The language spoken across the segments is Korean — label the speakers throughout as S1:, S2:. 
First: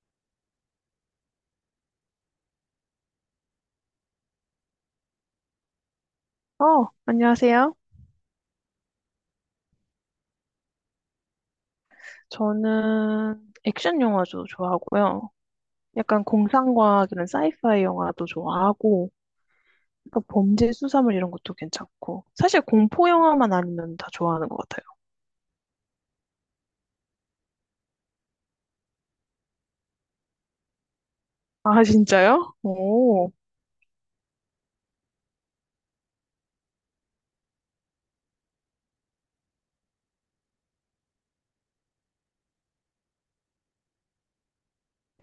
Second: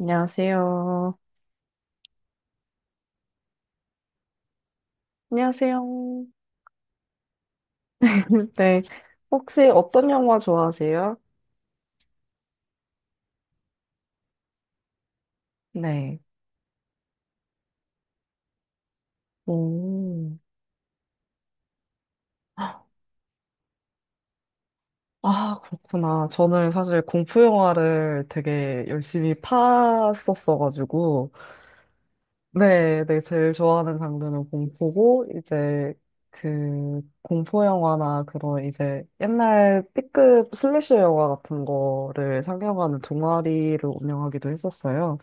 S1: 안녕하세요. 안녕하세요.
S2: 안녕하세요.
S1: 네. 혹시 어떤 영화 좋아하세요?
S2: 저는 액션 영화도 좋아하고요.
S1: 네.
S2: 약간 공상과학 이런 사이파이 영화도 좋아하고, 약간
S1: 오.
S2: 범죄 수사물 이런 것도 괜찮고. 사실 공포 영화만 아니면 다 좋아하는 것 같아요.
S1: 아, 그렇구나. 저는 사실 공포 영화를 되게 열심히 팠었어가지고.
S2: 아, 진짜요?
S1: 네, 네.
S2: 오.
S1: 제일 좋아하는 장르는 공포고, 이제 그 공포 영화나 그런 이제 옛날 B급 슬래셔 영화 같은 거를 상영하는 동아리를 운영하기도 했었어요.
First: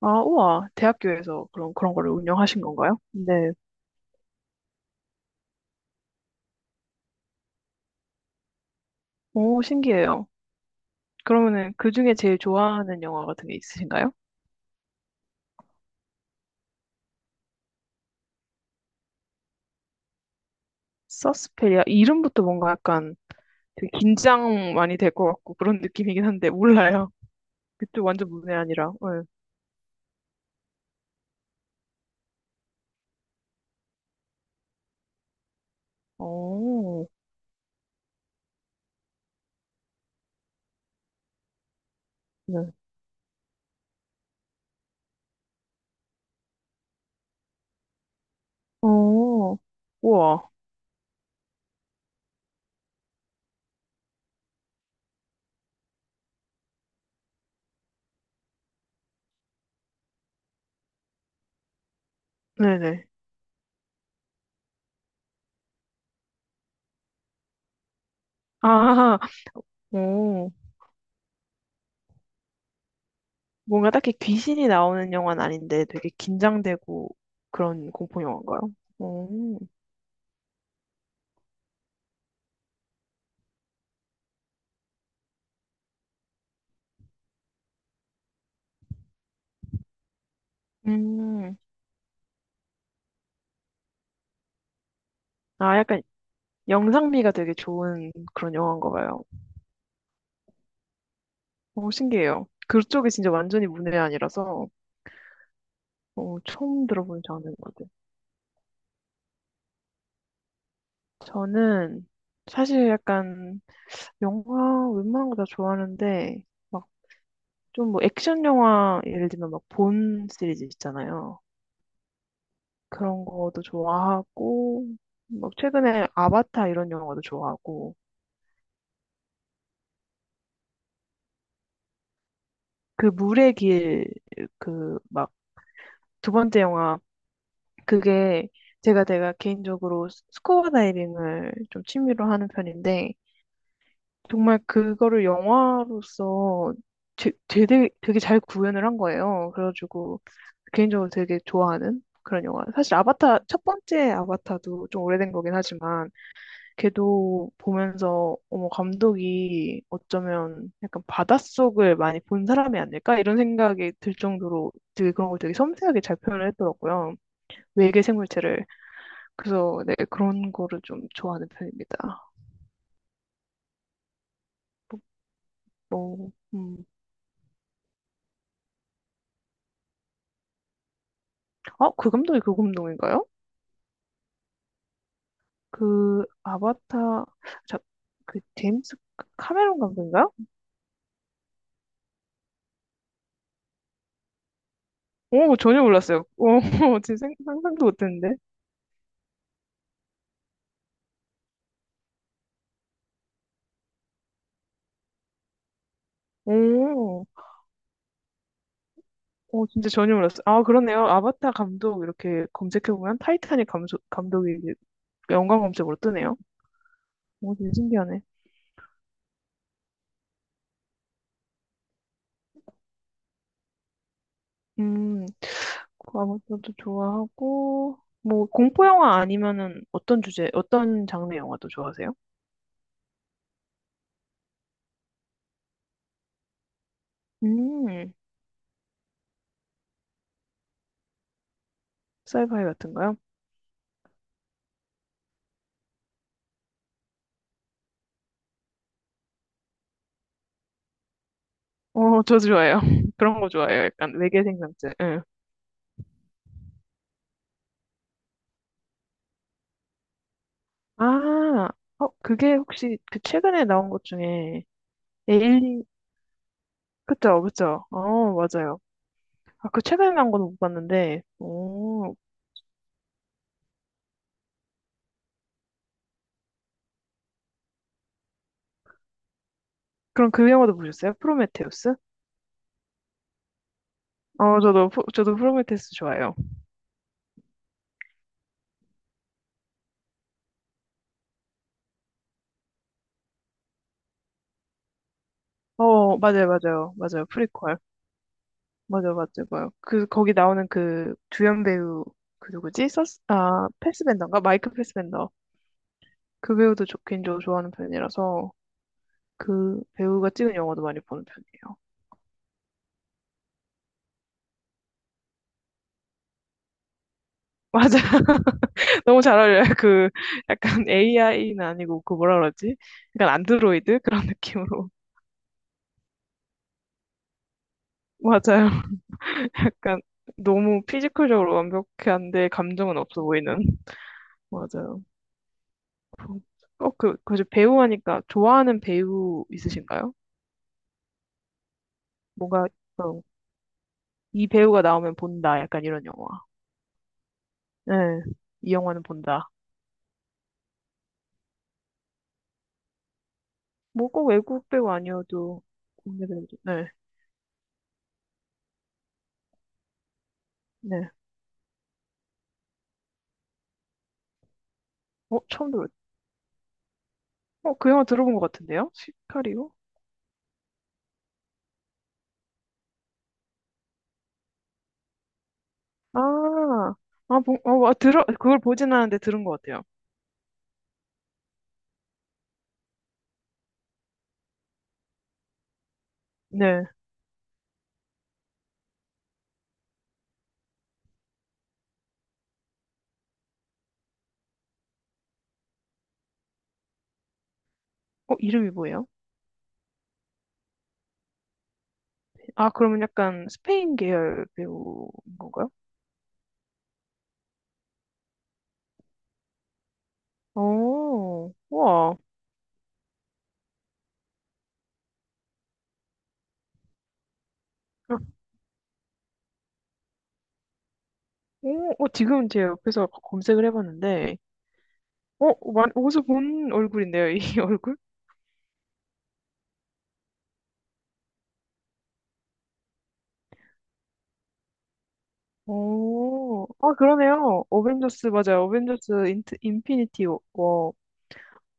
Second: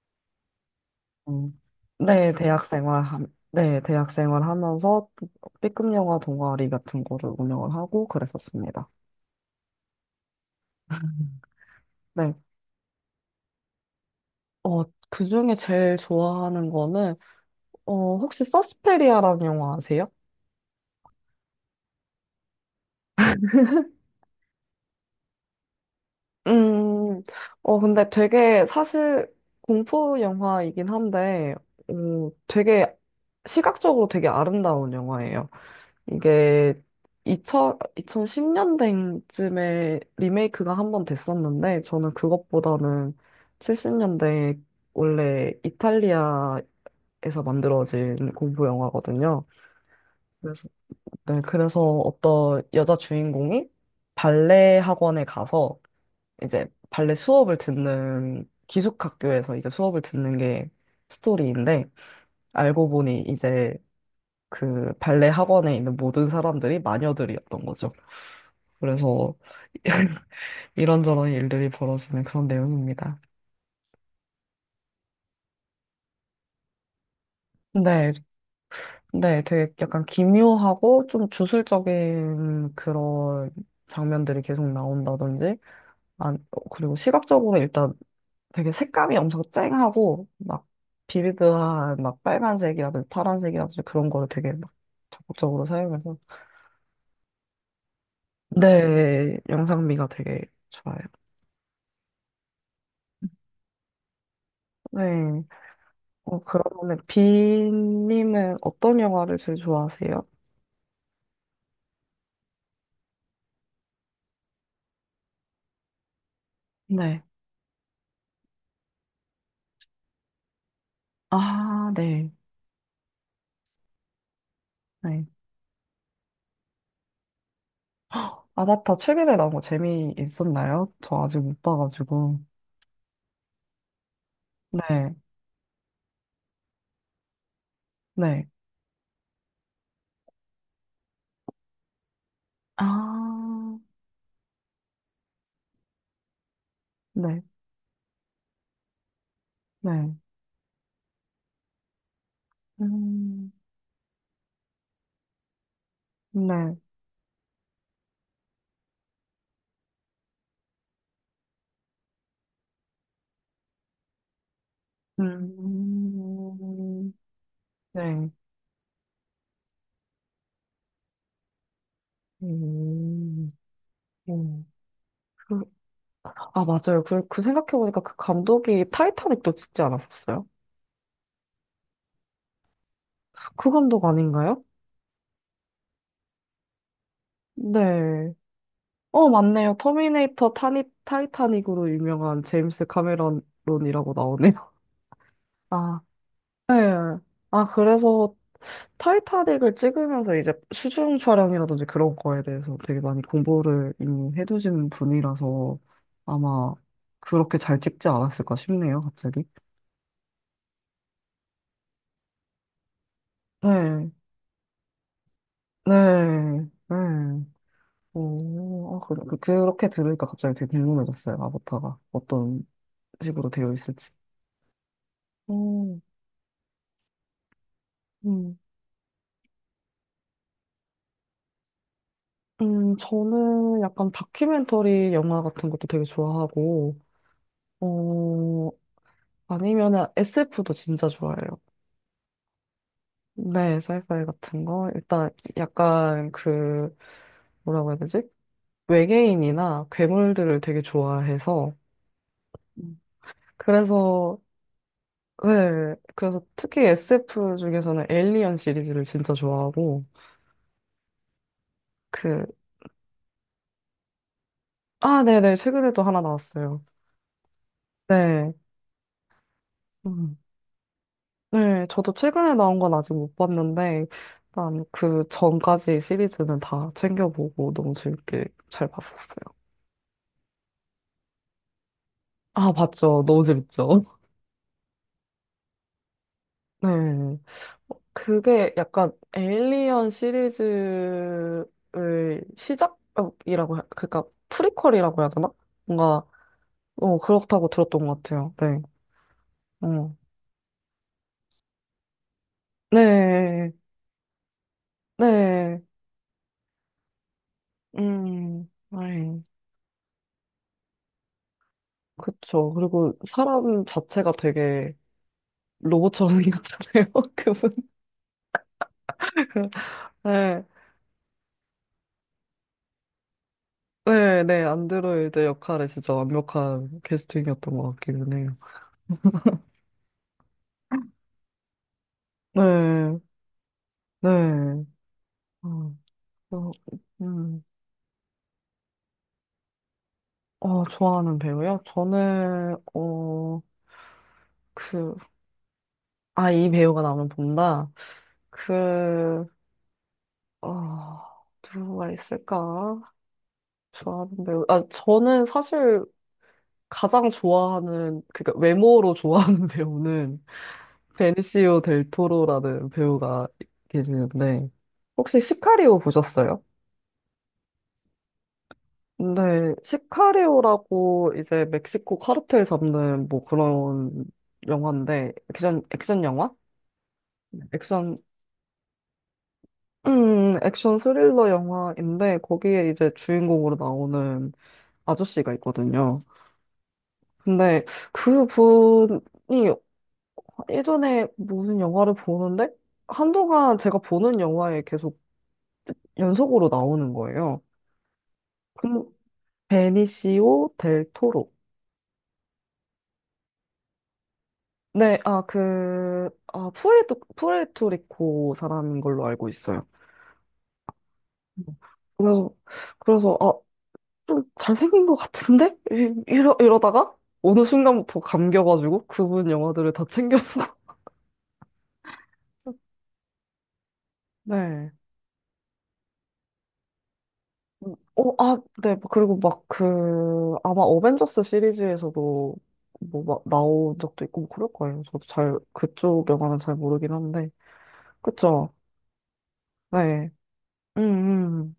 S2: 아, 우와. 대학교에서
S1: 음,
S2: 그런 거를
S1: 네,
S2: 운영하신
S1: 대학
S2: 건가요?
S1: 생활,
S2: 네.
S1: 네, 대학 생활 하면서 B급 영화 동아리 같은 거를 운영을 하고 그랬었습니다.
S2: 오, 신기해요. 그러면은 그 중에
S1: 네.
S2: 제일 좋아하는 영화 같은 게 있으신가요?
S1: 어, 그 중에 제일 좋아하는 거는, 혹시 서스페리아라는 영화 아세요?
S2: 서스페리아. 이름부터 뭔가 약간 되게 긴장 많이 될 것 같고 그런 느낌이긴 한데, 몰라요.
S1: 음,
S2: 그쪽
S1: 근데
S2: 완전 문외
S1: 되게
S2: 아니라. 네.
S1: 사실 공포 영화이긴 한데, 되게 시각적으로 되게 아름다운 영화예요. 이게
S2: 오,
S1: 2 0 2010년대쯤에 리메이크가 한 번 됐었는데, 저는
S2: 네.
S1: 그것보다는 70년대 원래 이탈리아에서 만들어진 공포 영화거든요.
S2: 오, 우와.
S1: 그래서, 네, 그래서 어떤 여자 주인공이 발레 학원에 가서 이제 발레 수업을 듣는 기숙학교에서 이제 수업을 듣는 게 스토리인데, 알고
S2: 네네.
S1: 보니 이제 그 발레 학원에 있는 모든 사람들이 마녀들이었던 거죠.
S2: 아,
S1: 그래서
S2: 오.
S1: 이런저런 일들이 벌어지는 그런 내용입니다.
S2: 뭔가 딱히 귀신이 나오는 영화는 아닌데 되게 긴장되고 그런
S1: 네,
S2: 공포 영화인가요?
S1: 네,
S2: 오.
S1: 되게 약간 기묘하고 좀 주술적인 그런 장면들이 계속 나온다든지, 아, 그리고 시각적으로 일단 되게 색감이 엄청 쨍하고, 막
S2: 음.
S1: 비비드한 막 빨간색이라든지 파란색이라든지 그런 거를 되게 막 적극적으로
S2: 아, 약간
S1: 사용해서,
S2: 영상미가 되게 좋은 그런 영화인가 봐요.
S1: 네, 영상미가 되게 좋아요.
S2: 오, 신기해요. 그쪽이 진짜 완전히 문외 아니라서
S1: 네,
S2: 처음
S1: 그러면 은
S2: 들어보는 장르인 것 같아요.
S1: 비님은 어떤 영화를 제일 좋아하세요?
S2: 저는 사실 약간 영화 웬만한 거 다 좋아하는데 막
S1: 네.
S2: 좀 뭐 액션 영화 예를 들면 막 본 시리즈 있잖아요.
S1: 아, 네.
S2: 그런 거도 좋아하고
S1: 네.
S2: 막 최근에 아바타 이런 영화도 좋아하고
S1: 아바타 최근에 나온 거 재미있었나요? 저 아직 못 봐가지고.
S2: 그 물의 길 그
S1: 네.
S2: 막 두 번째 영화 그게
S1: 네.
S2: 제가 개인적으로 스쿠버 다이빙을 좀 취미로 하는 편인데
S1: 아,
S2: 정말 그거를 영화로서
S1: 네.
S2: 되게 잘 구현을 한 거예요.
S1: 네.
S2: 그래가지고 개인적으로 되게 좋아하는 그런 영화. 사실 아바타,
S1: 음,
S2: 첫 번째 아바타도 좀 오래된 거긴 하지만
S1: 네.
S2: 걔도 보면서 어머, 감독이 어쩌면 약간 바닷속을 많이 본 사람이 아닐까? 이런 생각이 들 정도로 되게 그런 걸 되게 섬세하게 잘 표현을
S1: 음,
S2: 했더라고요. 외계
S1: 네.
S2: 생물체를. 그래서 네, 그런 거를 좀 좋아하는 편입니다.
S1: 음, 음.
S2: 뭐,
S1: 그,
S2: 뭐,
S1: 아,
S2: 음.
S1: 맞아요. 그, 그 생각해보니까 그 감독이 타이타닉도 찍지 않았었어요?
S2: 어, 그 감독이 그 감독인가요?
S1: 그 감독 아닌가요?
S2: 그 아바타 자,
S1: 네.
S2: 그 제임스
S1: 맞네요.
S2: 카메론 감독인가요?
S1: 터미네이터 타이타닉으로 유명한 제임스 카메론이라고 나오네요.
S2: 오 전혀
S1: 아,
S2: 몰랐어요. 오
S1: 네.
S2: 지금
S1: 아,
S2: 상상도
S1: 그래서
S2: 못했는데.
S1: 타이타닉을 찍으면서 이제 수중 촬영이라든지 그런 거에 대해서 되게 많이 공부를 이미 해두신 분이라서 아마
S2: 오,
S1: 그렇게 잘 찍지 않았을까 싶네요, 갑자기.
S2: 오 진짜 전혀 몰랐어요. 아 그러네요. 아바타 감독 이렇게 검색해 보면 타이타닉 감독
S1: 네,
S2: 감독이 이제 연관 검색으로 뜨네요.
S1: 네, 네.
S2: 오 되게 신기하네.
S1: 오, 아, 그, 그렇게 들으니까 갑자기 되게 궁금해졌어요, 아바타가. 어떤 식으로 되어 있을지.
S2: 음,
S1: 음,
S2: 그 아바타도 좋아하고 뭐
S1: 음.
S2: 공포 영화 아니면은 어떤 주제 어떤 장르 영화도 좋아하세요?
S1: 저는 약간 다큐멘터리 영화 같은 것도 되게 좋아하고,
S2: 음,
S1: 어, 아니면은 SF도 진짜 좋아해요.
S2: 사이파이 같은가요?
S1: 네, 사이파이 같은 거. 일단 약간 그 뭐라고 해야 되지? 외계인이나 괴물들을 되게 좋아해서
S2: 어, 저 좋아요.
S1: 음.
S2: 그런 거 좋아해요. 약간
S1: 그래서
S2: 외계 생명체. 응.
S1: 네, 그래서 특히 SF 중에서는 에일리언 시리즈를 진짜 좋아하고
S2: 아, 어,
S1: 그
S2: 그게 혹시 그 최근에 나온 것 중에
S1: 아, 네네
S2: 에일리,
S1: 최근에도 하나 나왔어요.
S2: 그쵸, 그쵸. 어,
S1: 네.
S2: 맞아요. 아, 그 최근에 나온
S1: 음.
S2: 건 못 봤는데,
S1: 네, 저도
S2: 오,
S1: 최근에 나온 건 아직 못 봤는데, 일단 그 전까지 시리즈는 다 챙겨보고 너무 재밌게 잘 봤었어요.
S2: 그럼 그 영화도 보셨어요? 프로메테우스?
S1: 아, 봤죠. 너무 재밌죠.
S2: 저도, 저도 프로메테우스 좋아해요.
S1: 네. 그게 약간 에일리언 시리즈의 시작이라고, 그러니까 프리퀄이라고 해야 되나?
S2: 어,
S1: 뭔가,
S2: 맞아요, 맞아요. 맞아요.
S1: 그렇다고
S2: 프리퀄.
S1: 들었던 것 같아요. 네.
S2: 맞아요, 맞아요. 맞아요. 그,
S1: 어.
S2: 거기 나오는 그 주연 배우, 그 누구지? 서스, 아,
S1: 네.
S2: 패스벤더인가? 마이크 패스벤더.
S1: 네.
S2: 그 배우도 좋긴 저 좋아하는 편이라서.
S1: 음. 네.
S2: 그 배우가 찍은 영화도 많이 보는 편이에요.
S1: 그쵸. 그리고 사람 자체가 되게 로봇처럼 생겼잖아요. 그분.
S2: 맞아. 너무 잘 어울려요. 그
S1: 네.
S2: 약간 AI는 아니고 그 뭐라 그러지? 약간 안드로이드 그런
S1: 네, 네.
S2: 느낌으로.
S1: 안드로이드 역할에 진짜 완벽한 캐스팅이었던 것 같기는 해요.
S2: 맞아요. 약간 너무 피지컬적으로 완벽한데 감정은
S1: 네.
S2: 없어 보이는.
S1: 네.
S2: 맞아요.
S1: 어, 저,
S2: 어, 그, 그
S1: 음,
S2: 배우 하니까 좋아하는 배우 있으신가요?
S1: 좋아하는 배우요?
S2: 뭔가
S1: 저는,
S2: 어, 이 배우가
S1: 그,
S2: 나오면 본다. 약간 이런 영화.
S1: 이 배우가 나오면 본다.
S2: 네. 이 영화는
S1: 그,
S2: 본다.
S1: 어, 누가 있을까?
S2: 뭐 꼭
S1: 좋아하는 배우.
S2: 외국
S1: 아,
S2: 배우
S1: 저는
S2: 아니어도
S1: 사실
S2: 국내 배우도. 네.
S1: 가장 좋아하는, 그러니까 외모로 좋아하는 배우는
S2: 네.
S1: 베니시오 델 토로라는 배우가 계시는데,
S2: 어,
S1: 혹시
S2: 처음 들어요.
S1: 시카리오 보셨어요?
S2: 어, 그 영화 들어본 것 같은데요? 시카리오?
S1: 네, 시카리오라고 이제 멕시코 카르텔 잡는 뭐 그런 영화인데, 액션 영화?
S2: 아, 아, 보, 어, 아,
S1: 액션,
S2: 들어, 그걸 보진 않았는데 들은 것 같아요.
S1: 액션 스릴러 영화인데, 거기에 이제 주인공으로 나오는 아저씨가 있거든요.
S2: 네.
S1: 근데 그 분이 예전에 무슨 영화를 보는데, 한동안 제가 보는 영화에 계속 연속으로 나오는 거예요.
S2: 어, 이름이 뭐예요?
S1: 그 베니시오 델 토로.
S2: 아, 그러면 약간 스페인 계열 배우인
S1: 네,
S2: 건가요?
S1: 그, 푸에르토리코 사람인 걸로 알고 있어요.
S2: 오!
S1: 음.
S2: 우와.
S1: 그래서, 그래서, 아, 좀 잘생긴 것 같은데? 이러다가 어느
S2: 아,
S1: 순간부터 감겨가지고 그분 영화들을 다 챙겨보고.
S2: 오, 어, 지금 제 옆에서 검색을 해봤는데,
S1: 네.
S2: 어, 마, 어디서 본 얼굴인데요, 이 얼굴?
S1: 네. 그리고 막 그, 아마 어벤져스 시리즈에서도 뭐 막 나온 적도 있고 뭐 그럴 거예요. 저도 잘, 그쪽 영화는
S2: 오,
S1: 잘
S2: 아,
S1: 모르긴 한데.
S2: 그러네요. 어벤져스, 맞아요.
S1: 그쵸?
S2: 어벤져스 인트, 인피니티
S1: 네.
S2: 워.
S1: 음, 음.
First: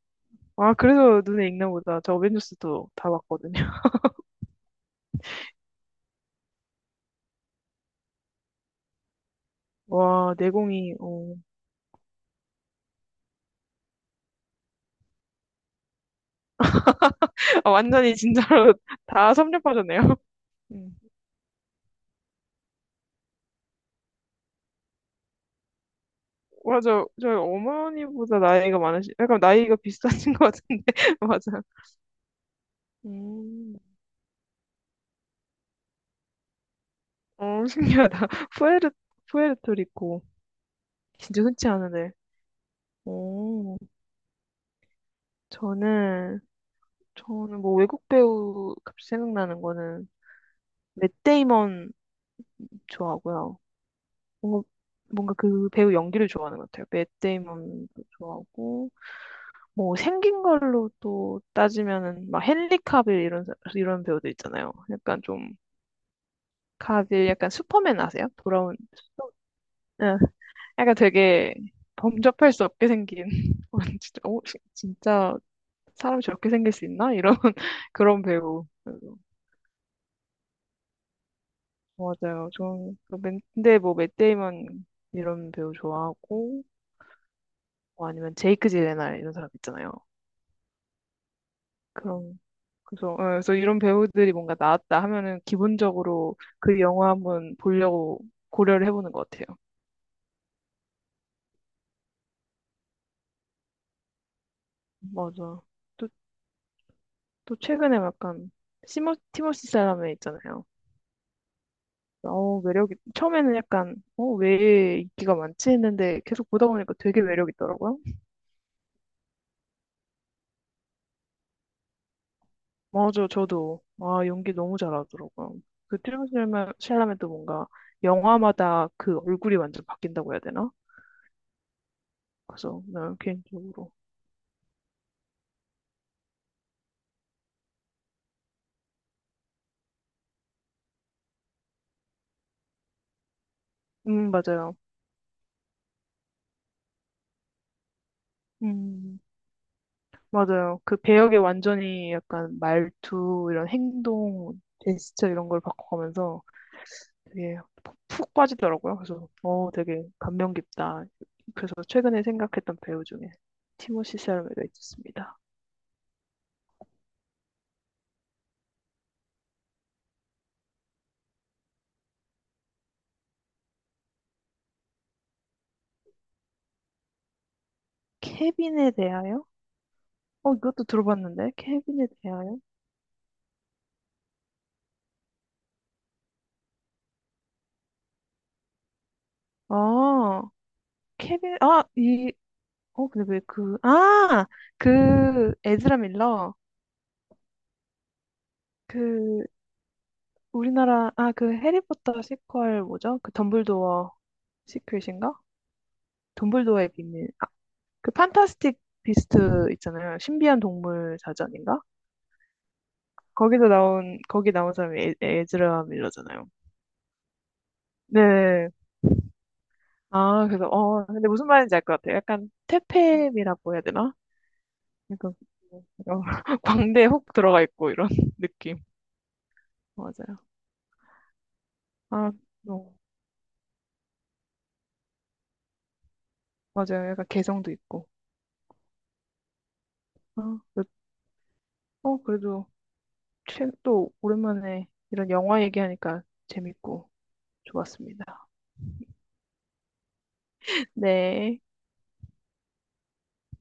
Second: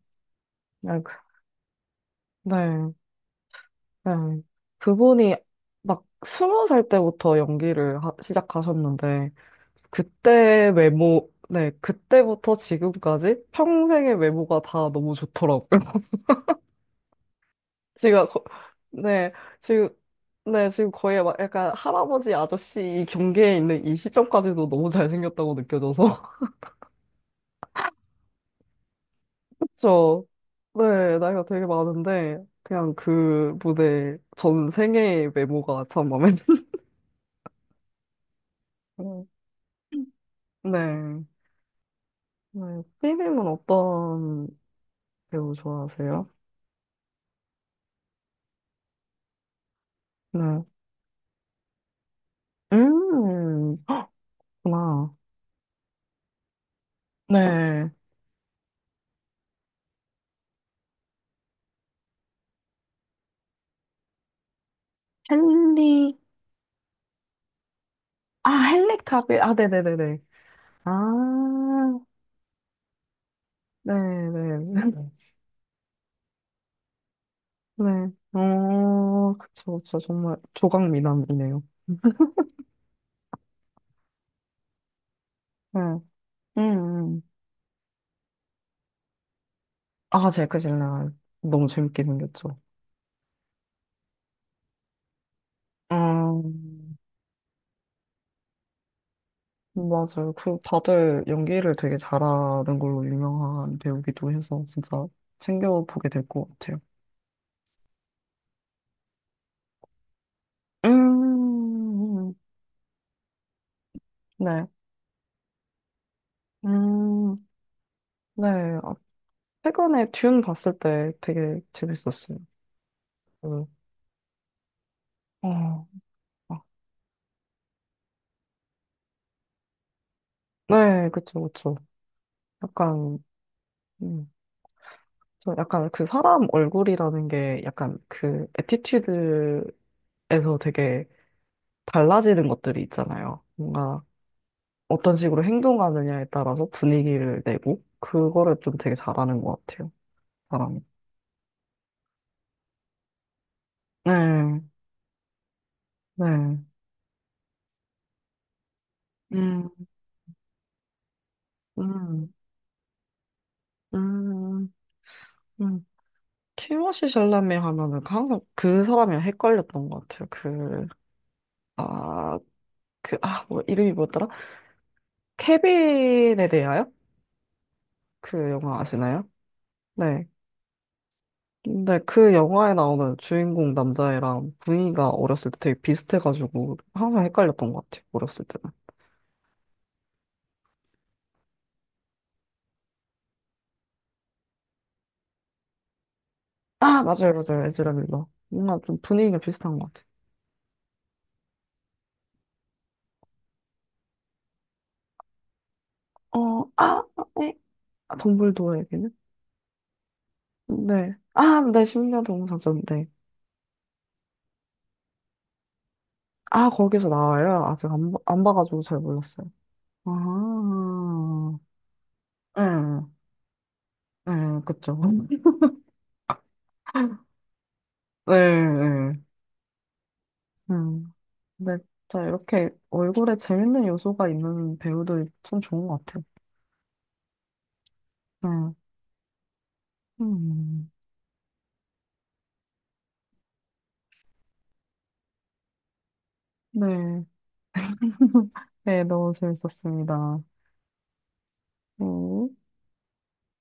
S2: 아,
S1: 네.
S2: 그래서 눈에 익나 보다. 저 어벤져스도
S1: 네.
S2: 다 봤거든요.
S1: 네. 그분이 막 스무 살 때부터 연기를 시작하셨는데,
S2: 와,
S1: 그때
S2: 내공이,
S1: 외모,
S2: 어.
S1: 네, 그때부터 지금까지 평생의 외모가 다 너무 좋더라고요.
S2: 어, 완전히
S1: 제가,
S2: 진짜로
S1: 네,
S2: 다
S1: 지금,
S2: 섭렵하셨네요.
S1: 네, 지금
S2: 음.
S1: 거의 막 약간 할아버지 아저씨 경계에 있는 이 시점까지도 너무 잘생겼다고 느껴져서.
S2: 맞아. 저희 어머니보다 나이가 많으시, 약간 나이가
S1: 그쵸.
S2: 비슷하신 것 같은데.
S1: 네, 나이가
S2: 맞아.
S1: 되게 많은데, 그냥 그
S2: 음.
S1: 무대 전 생애의 외모가 참 마음에
S2: 어, 신기하다. 푸에르,
S1: 드네요.
S2: 푸에르토리코.
S1: 네.
S2: 진짜 흔치 않은데.
S1: 네, 삐님은
S2: 오.
S1: 어떤 배우 좋아하세요?
S2: 저는, 저는 뭐 외국 배우 갑자기 생각나는 거는
S1: 네.
S2: 맷 데이먼 좋아하고요.
S1: 음,
S2: 뭔가,
S1: 그렇구나.
S2: 뭔가 그 배우 연기를 좋아하는 것 같아요. 맷
S1: 네.
S2: 데이먼도 좋아하고. 뭐 생긴 걸로 또 따지면은 막 헨리 카빌 이런 배우들 있잖아요. 약간 좀
S1: 헨리,
S2: 카빌 약간 슈퍼맨 아세요?
S1: 헨리 카빌. 아,
S2: 예,
S1: 네네네네. 아,
S2: 약간 되게 범접할 수 없게 생긴 어, 진짜 어,
S1: 네네.
S2: 진짜 사람이 저렇게 생길 수 있나? 이런
S1: 네.
S2: 그런 배우 그래서
S1: 그쵸, 그쵸. 정말 조각미남이네요.
S2: 맞아요. 좀그 근데 뭐 맷 데이먼 이런 배우
S1: 네. 음,
S2: 좋아하고
S1: 음.
S2: 뭐 아니면 제이크 질레날 이런 사람 있잖아요.
S1: 아, 제이크 질레 너무 재밌게
S2: 그런
S1: 생겼죠.
S2: 그래서, 어, 그래서 이런 배우들이 뭔가 나왔다 하면은 기본적으로 그
S1: 음,
S2: 영화 한번 보려고 고려를 해보는 것 같아요.
S1: 맞아요. 그, 다들 연기를 되게 잘하는 걸로 유명한 배우기도 해서 진짜
S2: 맞아. 또,
S1: 챙겨보게 될 것 같아요.
S2: 또 최근에 약간 티모시 샬라메 있잖아요.
S1: 음,
S2: 어, 매력이, 처음에는 약간, 어,
S1: 네.
S2: 왜 인기가 많지 했는데 계속 보다 보니까 되게
S1: 음,
S2: 매력 있더라고요.
S1: 네. 어, 최근에 듄 봤을 때 되게 재밌었어요.
S2: 맞아,
S1: 음,
S2: 저도. 아, 연기 너무 잘하더라고요.
S1: 어,
S2: 그
S1: 아,
S2: 샬라메도 뭔가 영화마다 그 얼굴이 완전 바뀐다고 해야 되나?
S1: 네, 그쵸, 그쵸.
S2: 그래서, 네,
S1: 약간,
S2: 개인적으로.
S1: 음, 저 약간 그 사람 얼굴이라는 게 약간 그 애티튜드에서 되게 달라지는 것들이 있잖아요. 뭔가
S2: 맞아요.
S1: 어떤 식으로 행동하느냐에 따라서 분위기를 내고, 그거를 좀 되게
S2: 음.
S1: 잘하는 것 같아요, 사람이.
S2: 맞아요. 그 배역에 완전히 약간 말투, 이런 행동,
S1: 네,
S2: 제스처 이런 걸 바꿔가면서
S1: 네.
S2: 되게 푹푹 빠지더라고요. 그래서,
S1: 음,
S2: 어, 되게 감명 깊다. 그래서 최근에
S1: 음,
S2: 생각했던 배우 중에 티모시 샬메가
S1: 음.
S2: 있었습니다.
S1: 음. 티모시 샬라메 하면은 그 항상 그 사람이랑 헷갈렸던 것 같아요. 그, 아, 그, 뭐, 이름이 뭐였더라? 케빈에 대하여? 그 영화
S2: 케빈에
S1: 아시나요?
S2: 대하여?
S1: 네.
S2: 어, 이것도 들어봤는데.
S1: 근데
S2: 케빈에
S1: 그
S2: 대하여?
S1: 영화에 나오는 주인공 남자애랑 분위기가 어렸을 때 되게 비슷해가지고 항상 헷갈렸던 것 같아요. 어렸을 때는.
S2: 아, 케빈, 아, 이, 어, 근데 왜 그, 아! 그, 에즈라 밀러.
S1: 아, 맞아요, 맞아요. 에즈라 밀러. 뭔가 좀 분위기가
S2: 그,
S1: 비슷한 것 같아요.
S2: 우리나라 아 그 해리포터 시퀄 뭐죠? 그 덤블도어 시퀄인가?
S1: 어,
S2: 덤블도어의
S1: 아,
S2: 비밀.
S1: 에?
S2: 그
S1: 아,
S2: 판타스틱
S1: 덤블도어에게는?
S2: 비스트 있잖아요. 신비한
S1: 네.
S2: 동물
S1: 아,
S2: 사전인가?
S1: 네, 심0년 동상 전 네.
S2: 거기서 나온 거기 나온 사람이 에, 에즈라 밀러잖아요.
S1: 아, 거기서 나와요? 아직 안
S2: 네.
S1: 봐가지고 잘 몰랐어요. 아,
S2: 아 그래서 어 근데 무슨 말인지 알 것 같아요. 약간
S1: 응,
S2: 퇴폐미라고 해야 되나?
S1: 응, 그쵸.
S2: 약간 어, 광대에 혹 들어가 있고 이런
S1: 응,
S2: 느낌.
S1: 응.
S2: 맞아요.
S1: 음. 근데 진짜
S2: 아
S1: 이렇게
S2: 어,
S1: 얼굴에 재밌는 요소가 있는 배우들이 참 좋은 것 같아요.
S2: 맞아요. 약간 개성도 있고.
S1: 네.
S2: 아, 그-
S1: 음.
S2: 어 그래도 또 오랜만에 이런 영화 얘기하니까 재밌고
S1: 네.
S2: 좋았습니다.
S1: 네, 너무 재밌었습니다.
S2: 네.
S1: 음.